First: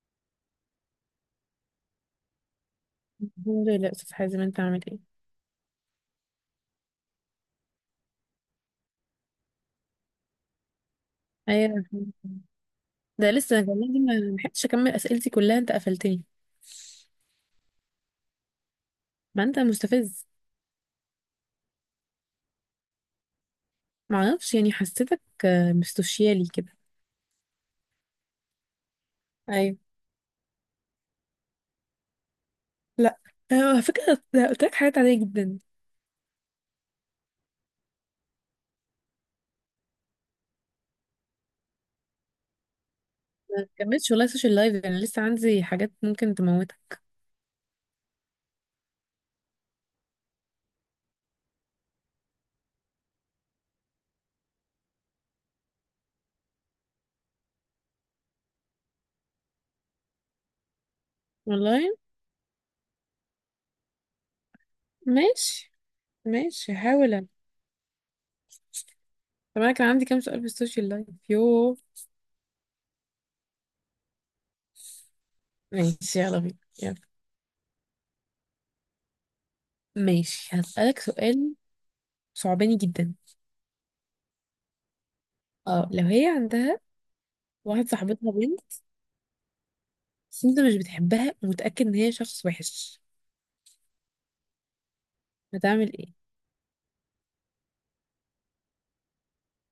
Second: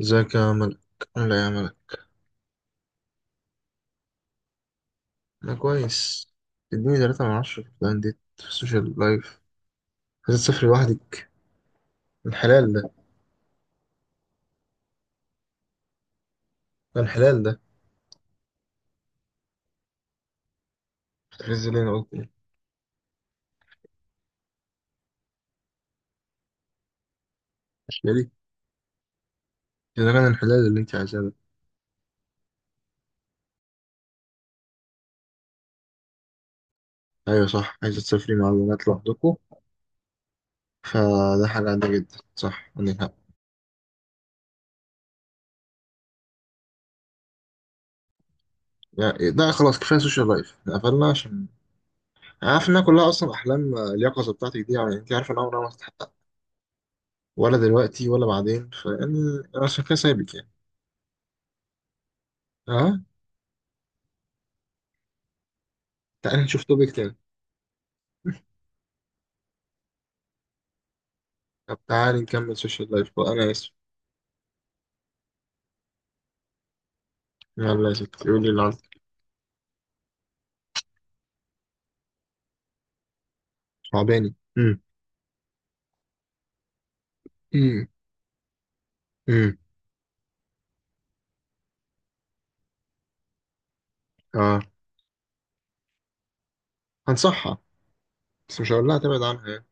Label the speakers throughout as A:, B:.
A: ازيك يا ملك؟ لا يا ملك.
B: الحمد لله، استاذ حازم، انت عامل ايه؟
A: انا كويس. اديني 3 من 10 في الانديت في السوشيال لايف. عايز تسافر لوحدك؟
B: ايوه، الحمد لله.
A: الحلال ده.
B: ده لسه أنا والله، دي ما لحقتش اكمل اسئلتي كلها، انت قفلتني.
A: الحلال ده.
B: ما انت مستفز.
A: هتحرز لي انا قلت ايه؟
B: ما اعرفش، يعني حسيتك مستوشيالي كده.
A: مش ليه؟
B: ايوه.
A: اذا كان الحلال اللي انت عايزاه ده.
B: لا. على فكره ده قلت لك حاجات عاديه جدا.
A: ايوه صح، عايزه تسافري مع البنات لوحدكم، فده حاجه عاديه جدا، صح، عندك حق.
B: ما كملتش والله، سوشيال لايف انا لسه عندي حاجات ممكن تموتك.
A: يعني ده خلاص، كفايه سوشيال لايف، احنا قفلنا، عشان عارف انها كلها اصلا احلام، اليقظه بتاعتك دي، يعني انت عارفه ان عمرها ما هتتحقق، ولا دلوقتي ولا بعدين، فيعني أنا عشان كده سايبك يعني.
B: والله.
A: اه،
B: ماشي.
A: تعالى نشوف
B: ماشي
A: توبيك
B: هحاول
A: تاني.
B: أنا. طب انا كان عندي كام سؤال في السوشيال لايف، يوه.
A: طب تعالي نكمل سوشيال لايف بقى، انا اسف.
B: ماشي يلا بينا. يلا.
A: يلا يا ستي قولي اللي عندك.
B: ماشي هسألك سؤال. صعباني جدا.
A: صعباني. امم.
B: اه، لو هي عندها
A: امم.
B: واحد صاحبتها بنت،
A: امم.
B: بس انت مش بتحبها ومتأكد ان هي شخص وحش،
A: اه.
B: هتعمل ايه؟
A: هنصحها، بس مش هقول لها تبعد عنها يعني،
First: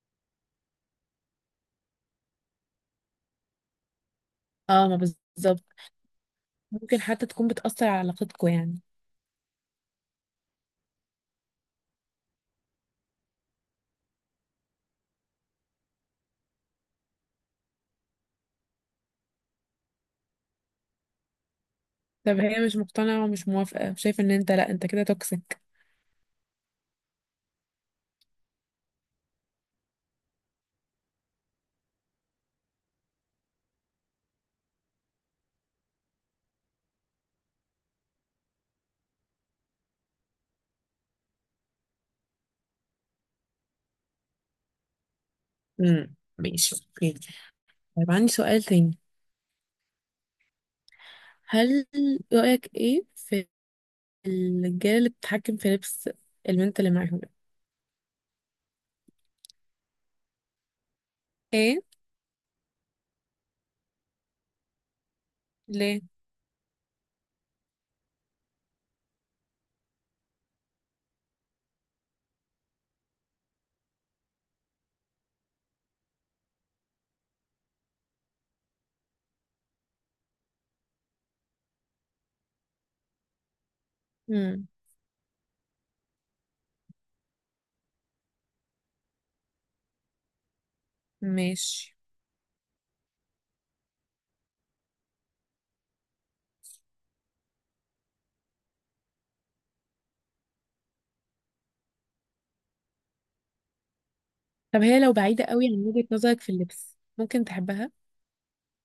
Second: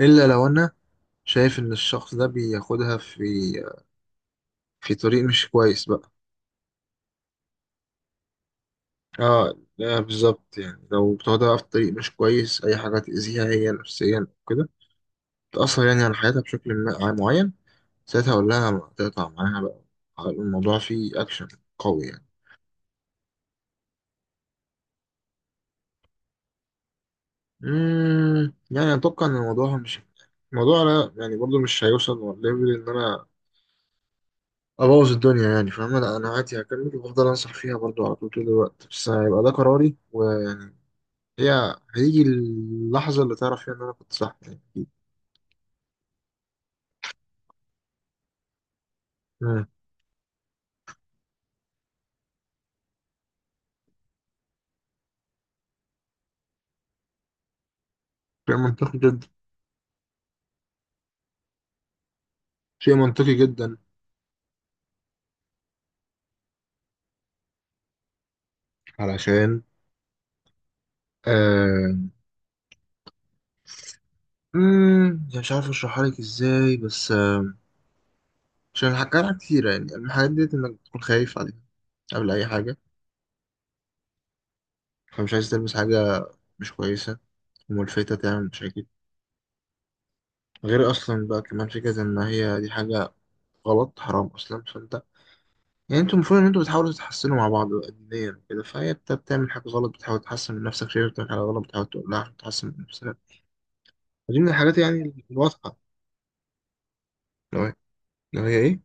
A: الا لو انا شايف ان الشخص ده بياخدها في
B: اه،
A: في
B: ما
A: طريق مش
B: بالظبط.
A: كويس بقى.
B: ممكن حتى تكون بتأثر على علاقتكوا يعني.
A: اه، لا بالظبط، يعني لو بتاخدها في طريق مش كويس، اي حاجه تاذيها هي نفسيا كده، تاثر يعني على حياتها بشكل معين، ساعتها اقول لها تقطع معاها بقى. الموضوع فيه اكشن قوي يعني.
B: طب هي مش مقتنعة ومش موافقة وشايفة ان انت، لا انت كده توكسيك.
A: يعني اتوقع ان الموضوع مش، الموضوع، لا يعني برضو مش هيوصل ليفل ان انا ابوظ الدنيا، يعني فاهم، لا انا عادي هكمل وهفضل انصح فيها برضو على طول، طول الوقت، بس هيبقى ده قراري، ويعني هي هيجي اللحظه اللي تعرف فيها ان انا كنت صح يعني أكيد.
B: امم، ماشي اوكي. طيب عندي سؤال تاني.
A: مم.
B: هل رأيك ايه في الرجالة اللي بتتحكم في لبس البنت اللي معاهم؟
A: شيء منطقي جدا.
B: ايه؟
A: شيء منطقي جدا.
B: ليه؟
A: علشان آه... يعني مش عارف اشرحها لك ازاي بس عشان حكى لها كتير، يعني الحاجات ديت انك تكون خايف عليها قبل اي حاجه،
B: امم،
A: فمش عايز تلمس حاجه مش كويسه وملفتة تعمل مشاكل، غير أصلا بقى كمان
B: ماشي.
A: فكرة إن هي دي حاجة غلط حرام أصلا، فأنت يعني أنتوا المفروض إن أنتوا بتحاولوا تتحسنوا مع بعض دينيا وكده، فهي، أنت بتعمل حاجة غلط بتحاول تحسن من نفسك، شايف بتعمل حاجة غلط بتحاول تقولها عشان تحسن من نفسك، ودي من الحاجات
B: طب هي لو
A: يعني
B: بعيدة قوي عن
A: الواضحة.
B: وجهة نظرك في اللبس، ممكن
A: لو هي
B: تحبها؟
A: لو هي إيه؟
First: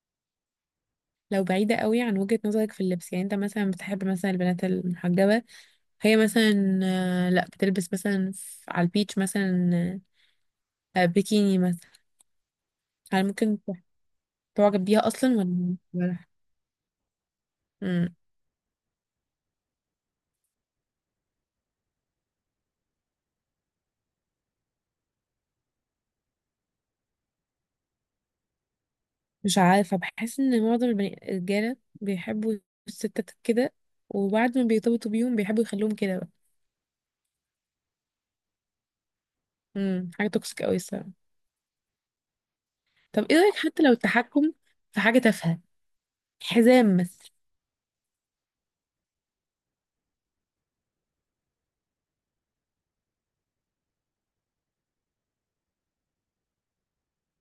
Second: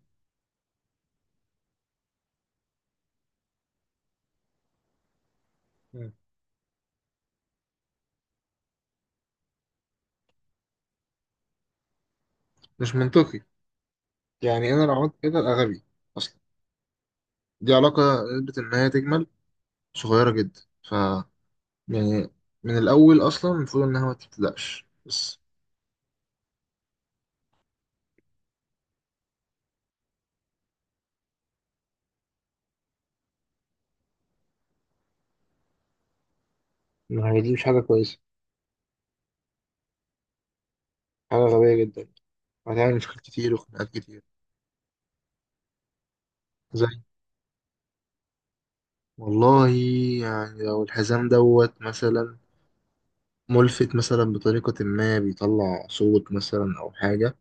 B: لو بعيدة قوي عن وجهة نظرك في اللبس، يعني انت مثلا بتحب مثلا البنات المحجبة.
A: مم.
B: هي مثلا لا بتلبس مثلا على البيتش مثلا، بيكيني مثلا.
A: مش
B: هل
A: منطقي،
B: ممكن ت-
A: يعني أنا
B: تعجب
A: لو
B: بيها
A: عملت
B: اصلا
A: كده أبقى
B: ولا
A: غبي.
B: ولا
A: أصلا دي علاقة،
B: مم.
A: نسبة إن هي تجمل صغيرة جدا، ف يعني من الأول أصلا المفروض إنها ما تبتدأش بس.
B: مش عارفه، بحس ان معظم الرجاله بيحبوا الستات كده، وبعد ما بيرتبطوا بيهم بيحبوا يخلوهم كده بقى.
A: ما هي دي مش حاجة كويسة،
B: مم. حاجه توكسيك قوي الصراحه.
A: حاجة غبية جدا، هتعمل مشاكل
B: طب ايه
A: كتير
B: رايك حتى
A: وخناقات
B: لو
A: كتير.
B: التحكم في حاجه تافهه،
A: زي،
B: حزام مثلا؟
A: والله، يعني لو الحزام دوت مثلا ملفت مثلا بطريقة، ما بيطلع صوت مثلا أو حاجة،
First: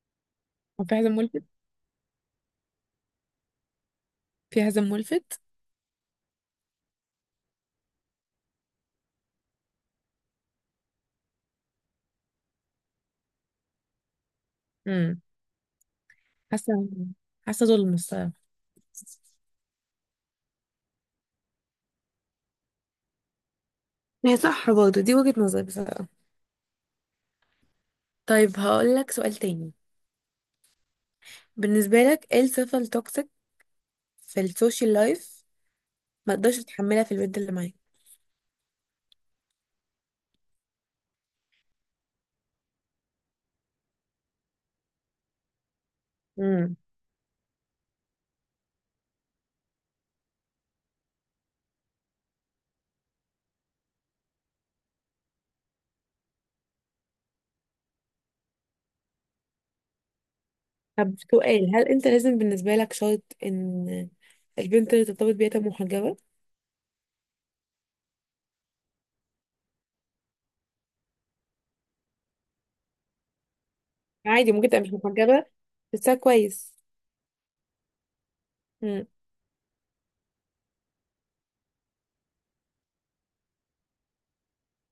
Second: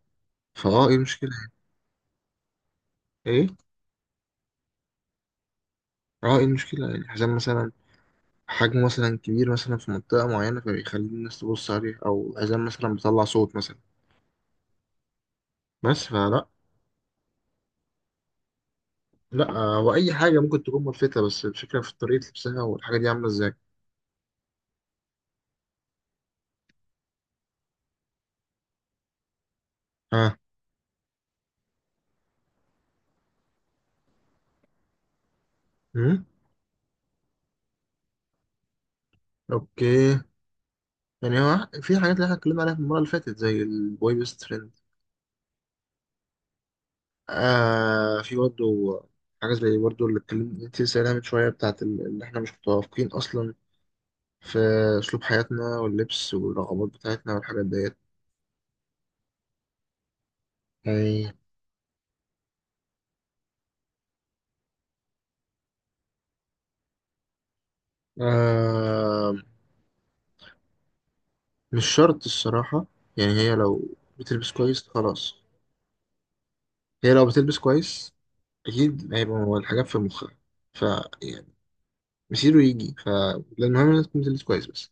B: هو
A: فأه إيه
B: في حزام
A: المشكلة؟
B: ملفت؟
A: إيه؟
B: في حزام ملفت.
A: أه، إيه المشكلة؟ يعني الحزام مثلا حجمه مثلا كبير مثلا في منطقة معينة فبيخلي الناس تبص عليه، أو الحزام مثلا بيطلع صوت مثلا.
B: مم.
A: بس فلا.
B: حاسه حاسه ظلم الصراحه.
A: لا، وأي حاجة ممكن تكون ملفتة، بس الفكرة في طريقة لبسها، والحاجة دي عاملة إزاي.
B: هي صح برضه، دي وجهة نظري بصراحة. طيب هقول لك سؤال تاني.
A: ها؟
B: بالنسبة لك ايه الصفة التوكسيك في السوشيال لايف
A: أمم؟
B: ما تقدرش تتحملها في البنت اللي معاك؟
A: أوكي. يعني هو في حاجات اللي احنا اتكلمنا عليها في المرة اللي فاتت زي البوي بيست فريند.
B: امم.
A: آه، في برضه حاجة زي برضه اللي اتكلمت انت لسه قايلها من شوية، بتاعت اللي احنا مش متوافقين أصلا في أسلوب حياتنا واللبس والرغبات بتاعتنا والحاجات ديت
B: طب
A: يعني.
B: سؤال، هل انت لازم بالنسبة لك شرط ان البنت اللي ترتبط بيها تبقى محجبة؟
A: آه، مش شرط الصراحة، يعني هي لو بتلبس
B: عادي ممكن تبقى
A: كويس
B: مش
A: خلاص.
B: محجبة بس كويس؟
A: هي لو بتلبس كويس
B: امم،
A: أكيد هيبقى هو الحاجات في مخها، ف يعني مسيره يجي، ف المهم إنها تكون بتلبس كويس بس.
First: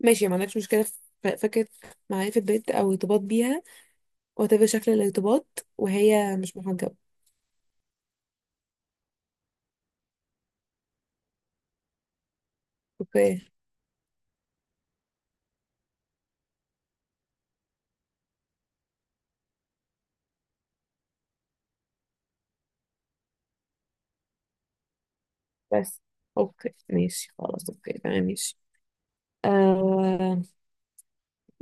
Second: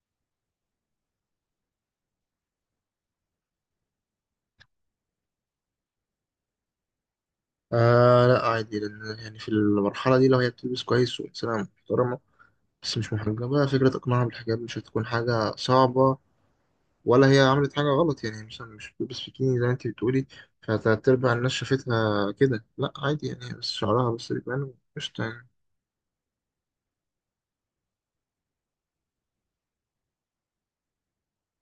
B: ماشي. ما عندكش مشكلة في فكرة معرفة بنت او ارتباط بيها وتبقى شكل الارتباط وهي مش محجبة؟
A: آه لا عادي، لأن يعني في المرحلة دي لو هي بتلبس كويس وإنسانة محترمة، بس مش
B: اوكي
A: محرجة بقى، فكرة إقناعها بالحجاب مش هتكون حاجة صعبة، ولا هي عملت حاجة غلط، يعني مثلا مش بتلبس بيكيني زي ما أنت بتقولي، فتلات أرباع الناس شافتها كده، لأ عادي، يعني هي بس شعرها بس بيبان، قشطة يعني.
B: بس. اوكي ماشي، خلاص اوكي تمام ماشي. آه.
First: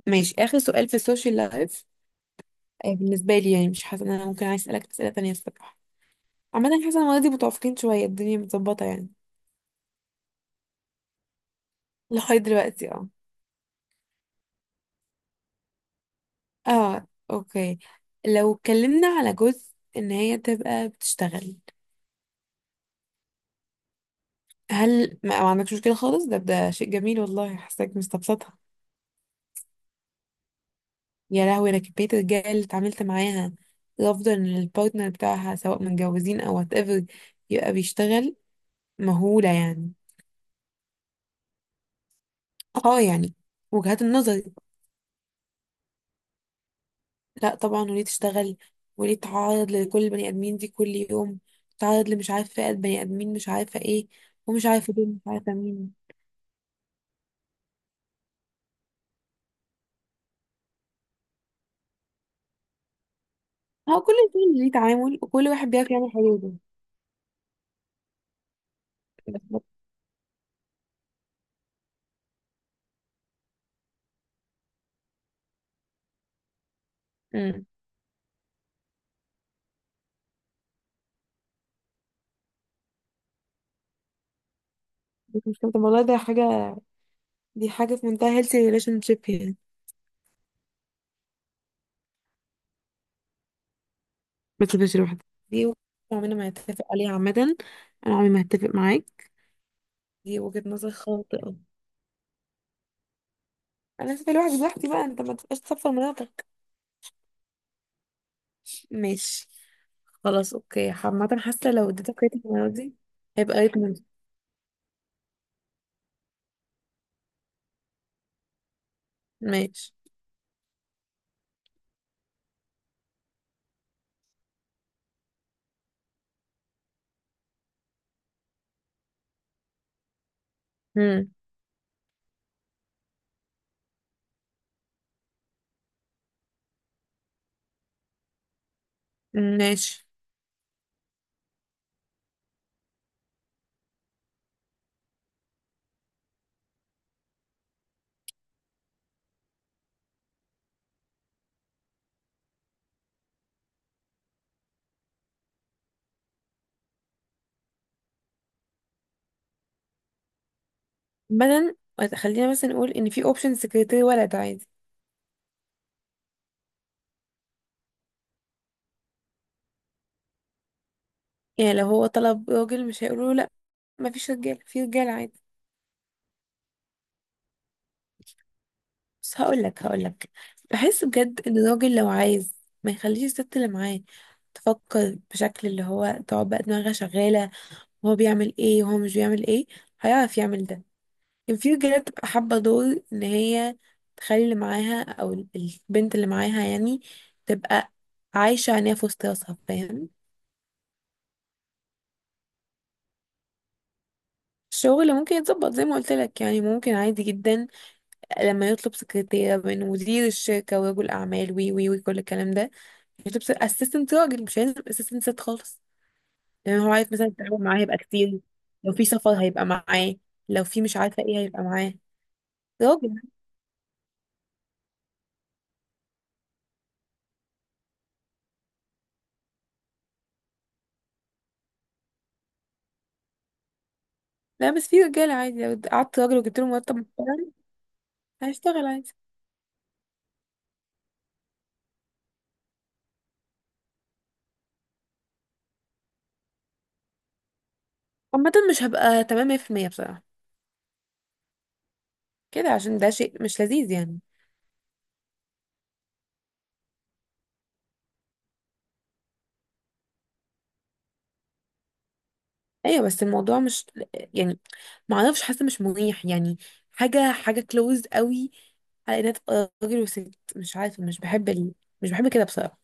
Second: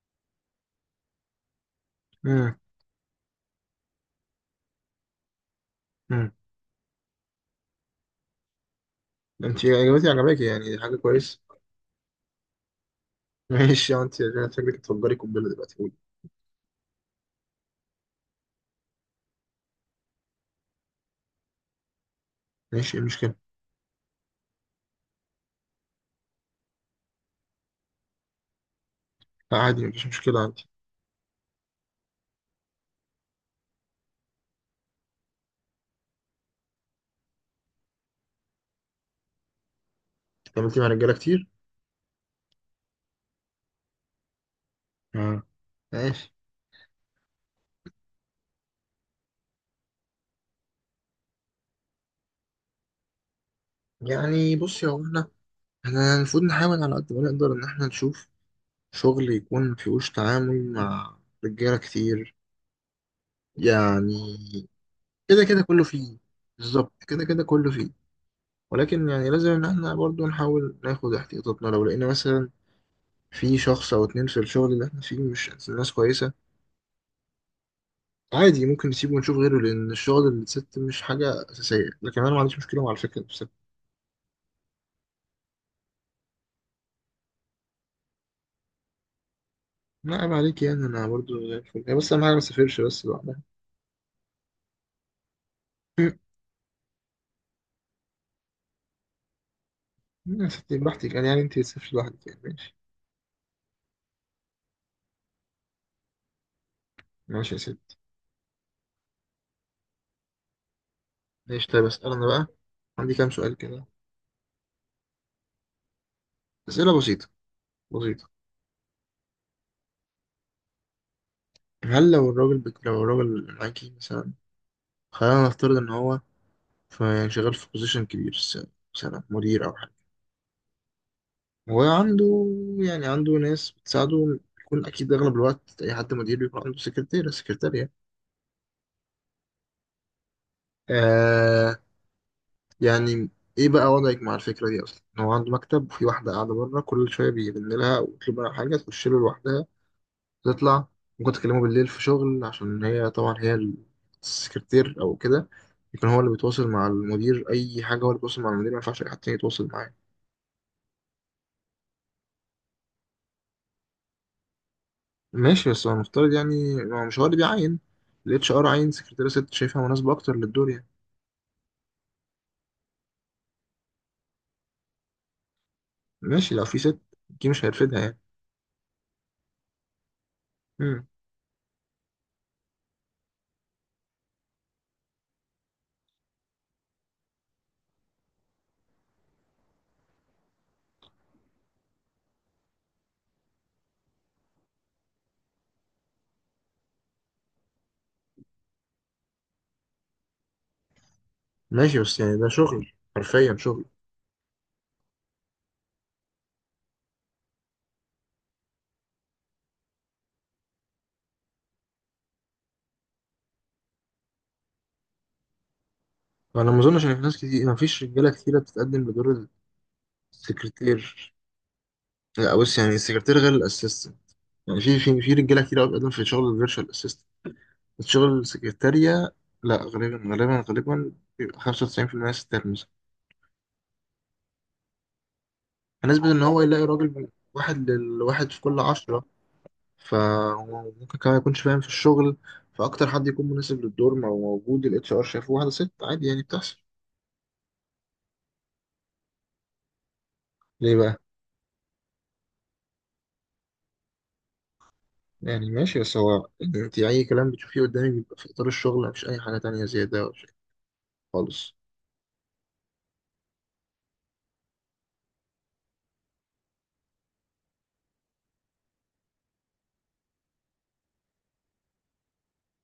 B: ماشي، اخر سؤال في السوشيال لايف.
A: مم.
B: بالنسبة لي يعني مش حاسة إن أنا ممكن عايز أسألك أسئلة تانية الصراحة.
A: مم.
B: عامة حاسة إن ولادي متوافقين شوية، الدنيا متظبطة يعني.
A: أنت إجابتي عجباكي، يعني دي حاجة كويسة.
B: لغاية دلوقتي اه.
A: ماشي يا أنت، أنا فاكرك تفجري قنبلة دلوقتي، قولي.
B: اه، اوكي. لو اتكلمنا على جزء إن هي تبقى بتشتغل؟
A: ماشي، إيه المشكلة؟
B: هل ما عندكش مشكلة خالص؟ ده شيء جميل والله، حاساك مستبسطها.
A: لأ عادي مفيش مشكلة أنت.
B: يا لهوي، أنا كمية الرجالة اللي اتعاملت معاها، الأفضل إن البارتنر بتاعها سواء متجوزين أو وات ايفر يبقى بيشتغل، مهولة يعني.
A: اتعاملتي مع رجالة كتير؟
B: اه يعني، وجهات النظر.
A: مم. ماشي.
B: لا طبعا، وليه تشتغل؟ وليه تتعرض لكل البني ادمين دي كل يوم؟ تتعرض لمش عارفه فئه بني ادمين مش عارفه ايه،
A: يعني
B: ومش
A: بصي يا
B: عارفه
A: هو
B: دول مش
A: احنا،
B: عارفه مين.
A: احنا المفروض نحاول على قد ما نقدر إن احنا نشوف شغل يكون مفيهوش تعامل مع رجالة كتير
B: هو كل
A: يعني.
B: الفيلم ليه تعامل
A: كده
B: وكل
A: كده
B: واحد
A: كله
B: بيعرف يعمل
A: فيه.
B: حلوله.
A: بالظبط، كده كده كله فيه، ولكن يعني لازم إن احنا برضو نحاول ناخد احتياطاتنا، لو لقينا مثلا في شخص أو اتنين في الشغل اللي احنا فيه مش ناس كويسة،
B: امم.
A: عادي ممكن نسيبه ونشوف غيره، لأن الشغل اللي ست مش حاجة أساسية، لكن أنا ما عنديش مشكلة مع الفكرة بس.
B: بس مش كده والله، ده حاجه، دي حاجه في منتهى هيلثي ريليشن شيب يعني.
A: لا عيب عليك، يعني أنا برضو زي الفل، هي بس أهم حاجة ما تسافرش بس لوحدها.
B: ما تسيبهاش لوحدها؟ دي وجهة نظر عمرنا ما هتفق عليها عامه. انا عمري ما هتفق معاك، دي
A: يا
B: وجهه
A: ستي
B: نظر
A: براحتك، يعني
B: خاطئه.
A: أنت تسافري لوحدك، يعني ماشي.
B: انا هسيب الواحد لوحدي بقى، انت ما تبقاش تصفر مناطق.
A: ماشي يا ستي.
B: ماشي. خلاص اوكي، عامة
A: ماشي
B: حاسة
A: طيب،
B: لو
A: اسأل
B: اديتك
A: أنا
B: ريت
A: بقى.
B: المرة دي
A: عندي كام سؤال
B: هيبقى ريت
A: كده،
B: منزل.
A: أسئلة بسيطة، بسيطة.
B: ماشي.
A: هل لو الراجل اللي معاكي مثلا، خلينا نفترض إن هو يعني شغال في بوزيشن كبير، مثلا مدير أو حاجة،
B: مم.
A: وعنده، يعني عنده ناس بتساعده، بيكون أكيد أغلب الوقت أي حد مدير بيكون عنده سكرتيرة سكرتارية.
B: ماشي.
A: آه يعني إيه بقى وضعك مع الفكرة دي أصلا؟ إن هو عنده مكتب، وفي واحدة قاعدة بره كل شوية بيرن لها ويطلب منها حاجة تخش له لوحدها، تطلع، ممكن تكلمه بالليل في شغل، عشان هي السكرتير أو كده، يكون هو اللي بيتواصل مع المدير، أي حاجة هو اللي بيتواصل مع المدير، ما ينفعش أي حد تاني يتواصل معاه.
B: مثلا، خلينا مثلا نقول ان في اوبشن سكرتير ولد عادي؟
A: ماشي بس هو المفترض، يعني ما هو مش هو اللي بيعين، ال HR عين سكرتيرة ست شايفها مناسبة أكتر للدور يعني.
B: يعني لو هو طلب راجل مش هيقولوا له لا مفيش رجاله، في رجاله عادي.
A: ماشي لو في ست، دي مش هيرفدها يعني.
B: بس هقول لك، بحس
A: مم.
B: بجد ان الراجل لو عايز ما يخليش الست اللي معاه تفكر بشكل اللي هو تقعد بقى دماغها شغاله، وهو بيعمل ايه وهو مش بيعمل ايه، هيعرف يعمل ده. كان في رجالة بتبقى حابة دور إن هي تخلي اللي معاها أو البنت اللي معاها يعني، تبقى عايشة عينيها في وسط راسها فاهم.
A: ماشي بس يعني ده شغل، حرفيا شغل.
B: الشغل ممكن يتظبط زي ما قلت لك، يعني ممكن عادي جدا. لما يطلب سكرتيرة من مدير الشركة ورجل أعمال وي وي وكل الكلام ده، يطلب اسيستنت راجل، مش هيلزم اسيستنت ست خالص.
A: فأنا ما
B: لأن هو
A: أظنش
B: عارف
A: إن في
B: مثلا
A: ناس
B: التعاون
A: كتير، ما
B: معاه هيبقى
A: فيش رجالة
B: كتير،
A: كتيرة
B: لو
A: بتتقدم
B: في سفر
A: بدور
B: هيبقى معاه، لو في مش عارفة
A: السكرتير.
B: ايه هيبقى معاه
A: لا بص، يعني
B: راجل.
A: السكرتير غير الأسيستنت. يعني في رجالة كتير قوي بتقدم في شغل الفيرتشوال، الشغل السكرتارية، لا غالبا غالبا غالبا بيبقى 95% ستات مثلا.
B: لا بس في رجالة عادي، لو قعدت
A: فنسبة
B: راجل
A: إن
B: وجبت
A: هو
B: له
A: يلاقي
B: مرتب
A: راجل من
B: محترم
A: واحد لواحد في كل
B: هيشتغل عادي.
A: 10، فهو ممكن كمان يكونش فاهم في الشغل، فأكتر حد يكون مناسب للدور ما هو موجود، ال HR شايفه واحدة ست، عادي يعني، بتحصل.
B: عامة مش هبقى تمام 100% بصراحة
A: ليه بقى؟
B: كده، عشان ده شيء مش لذيذ يعني.
A: يعني ماشي بس هو أنت أي كلام بتشوفيه قدامك بيبقى في إطار الشغل، مفيش أي حاجة تانية زيادة ولا شيء خالص.
B: ايوه بس الموضوع مش، يعني ما اعرفش، حاسة مش مريح يعني. حاجة حاجة كلوز قوي على انها تبقى راجل وست، مش عارفة مش بحب ال، مش بحب كده بصراحة.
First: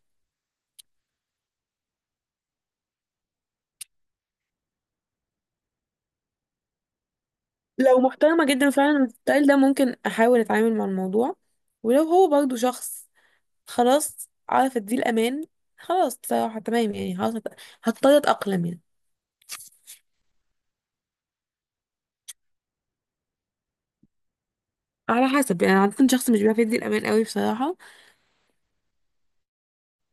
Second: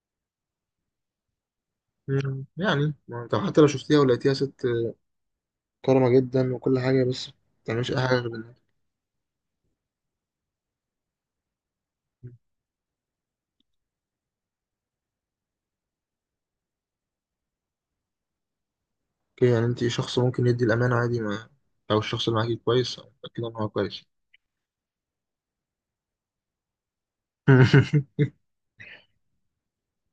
A: يعني ما أنت حتى لو شفتيها ولقيتيها ست كرمة جدا وكل حاجة، بس ما بتعملش
B: لو
A: أي حاجة غير
B: محترمة
A: إنها.
B: جدا فعلا الستايل ده ممكن احاول اتعامل مع الموضوع، ولو هو برضو شخص خلاص عارف اديه الامان، خلاص بصراحة تمام يعني، خلاص هضطر اتأقلم يعني.
A: اوكي، يعني انت شخص ممكن يدي الامانه، عادي ما او الشخص اللي معاكي كويس، أو متاكده ان هو كويس.
B: على حسب يعني، عادة شخص مش بيعرف يدي الامان قوي بصراحة.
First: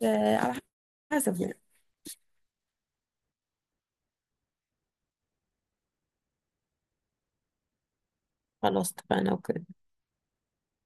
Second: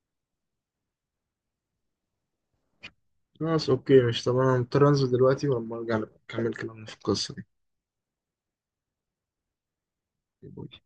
B: على حسب يعني.
A: خلاص اوكي، مش، طب انا مضطر انزل دلوقتي، ولما ارجع نبقى نكمل كلامنا في القصه دي.
B: خلاص اتفقنا اوكي.
A: باي.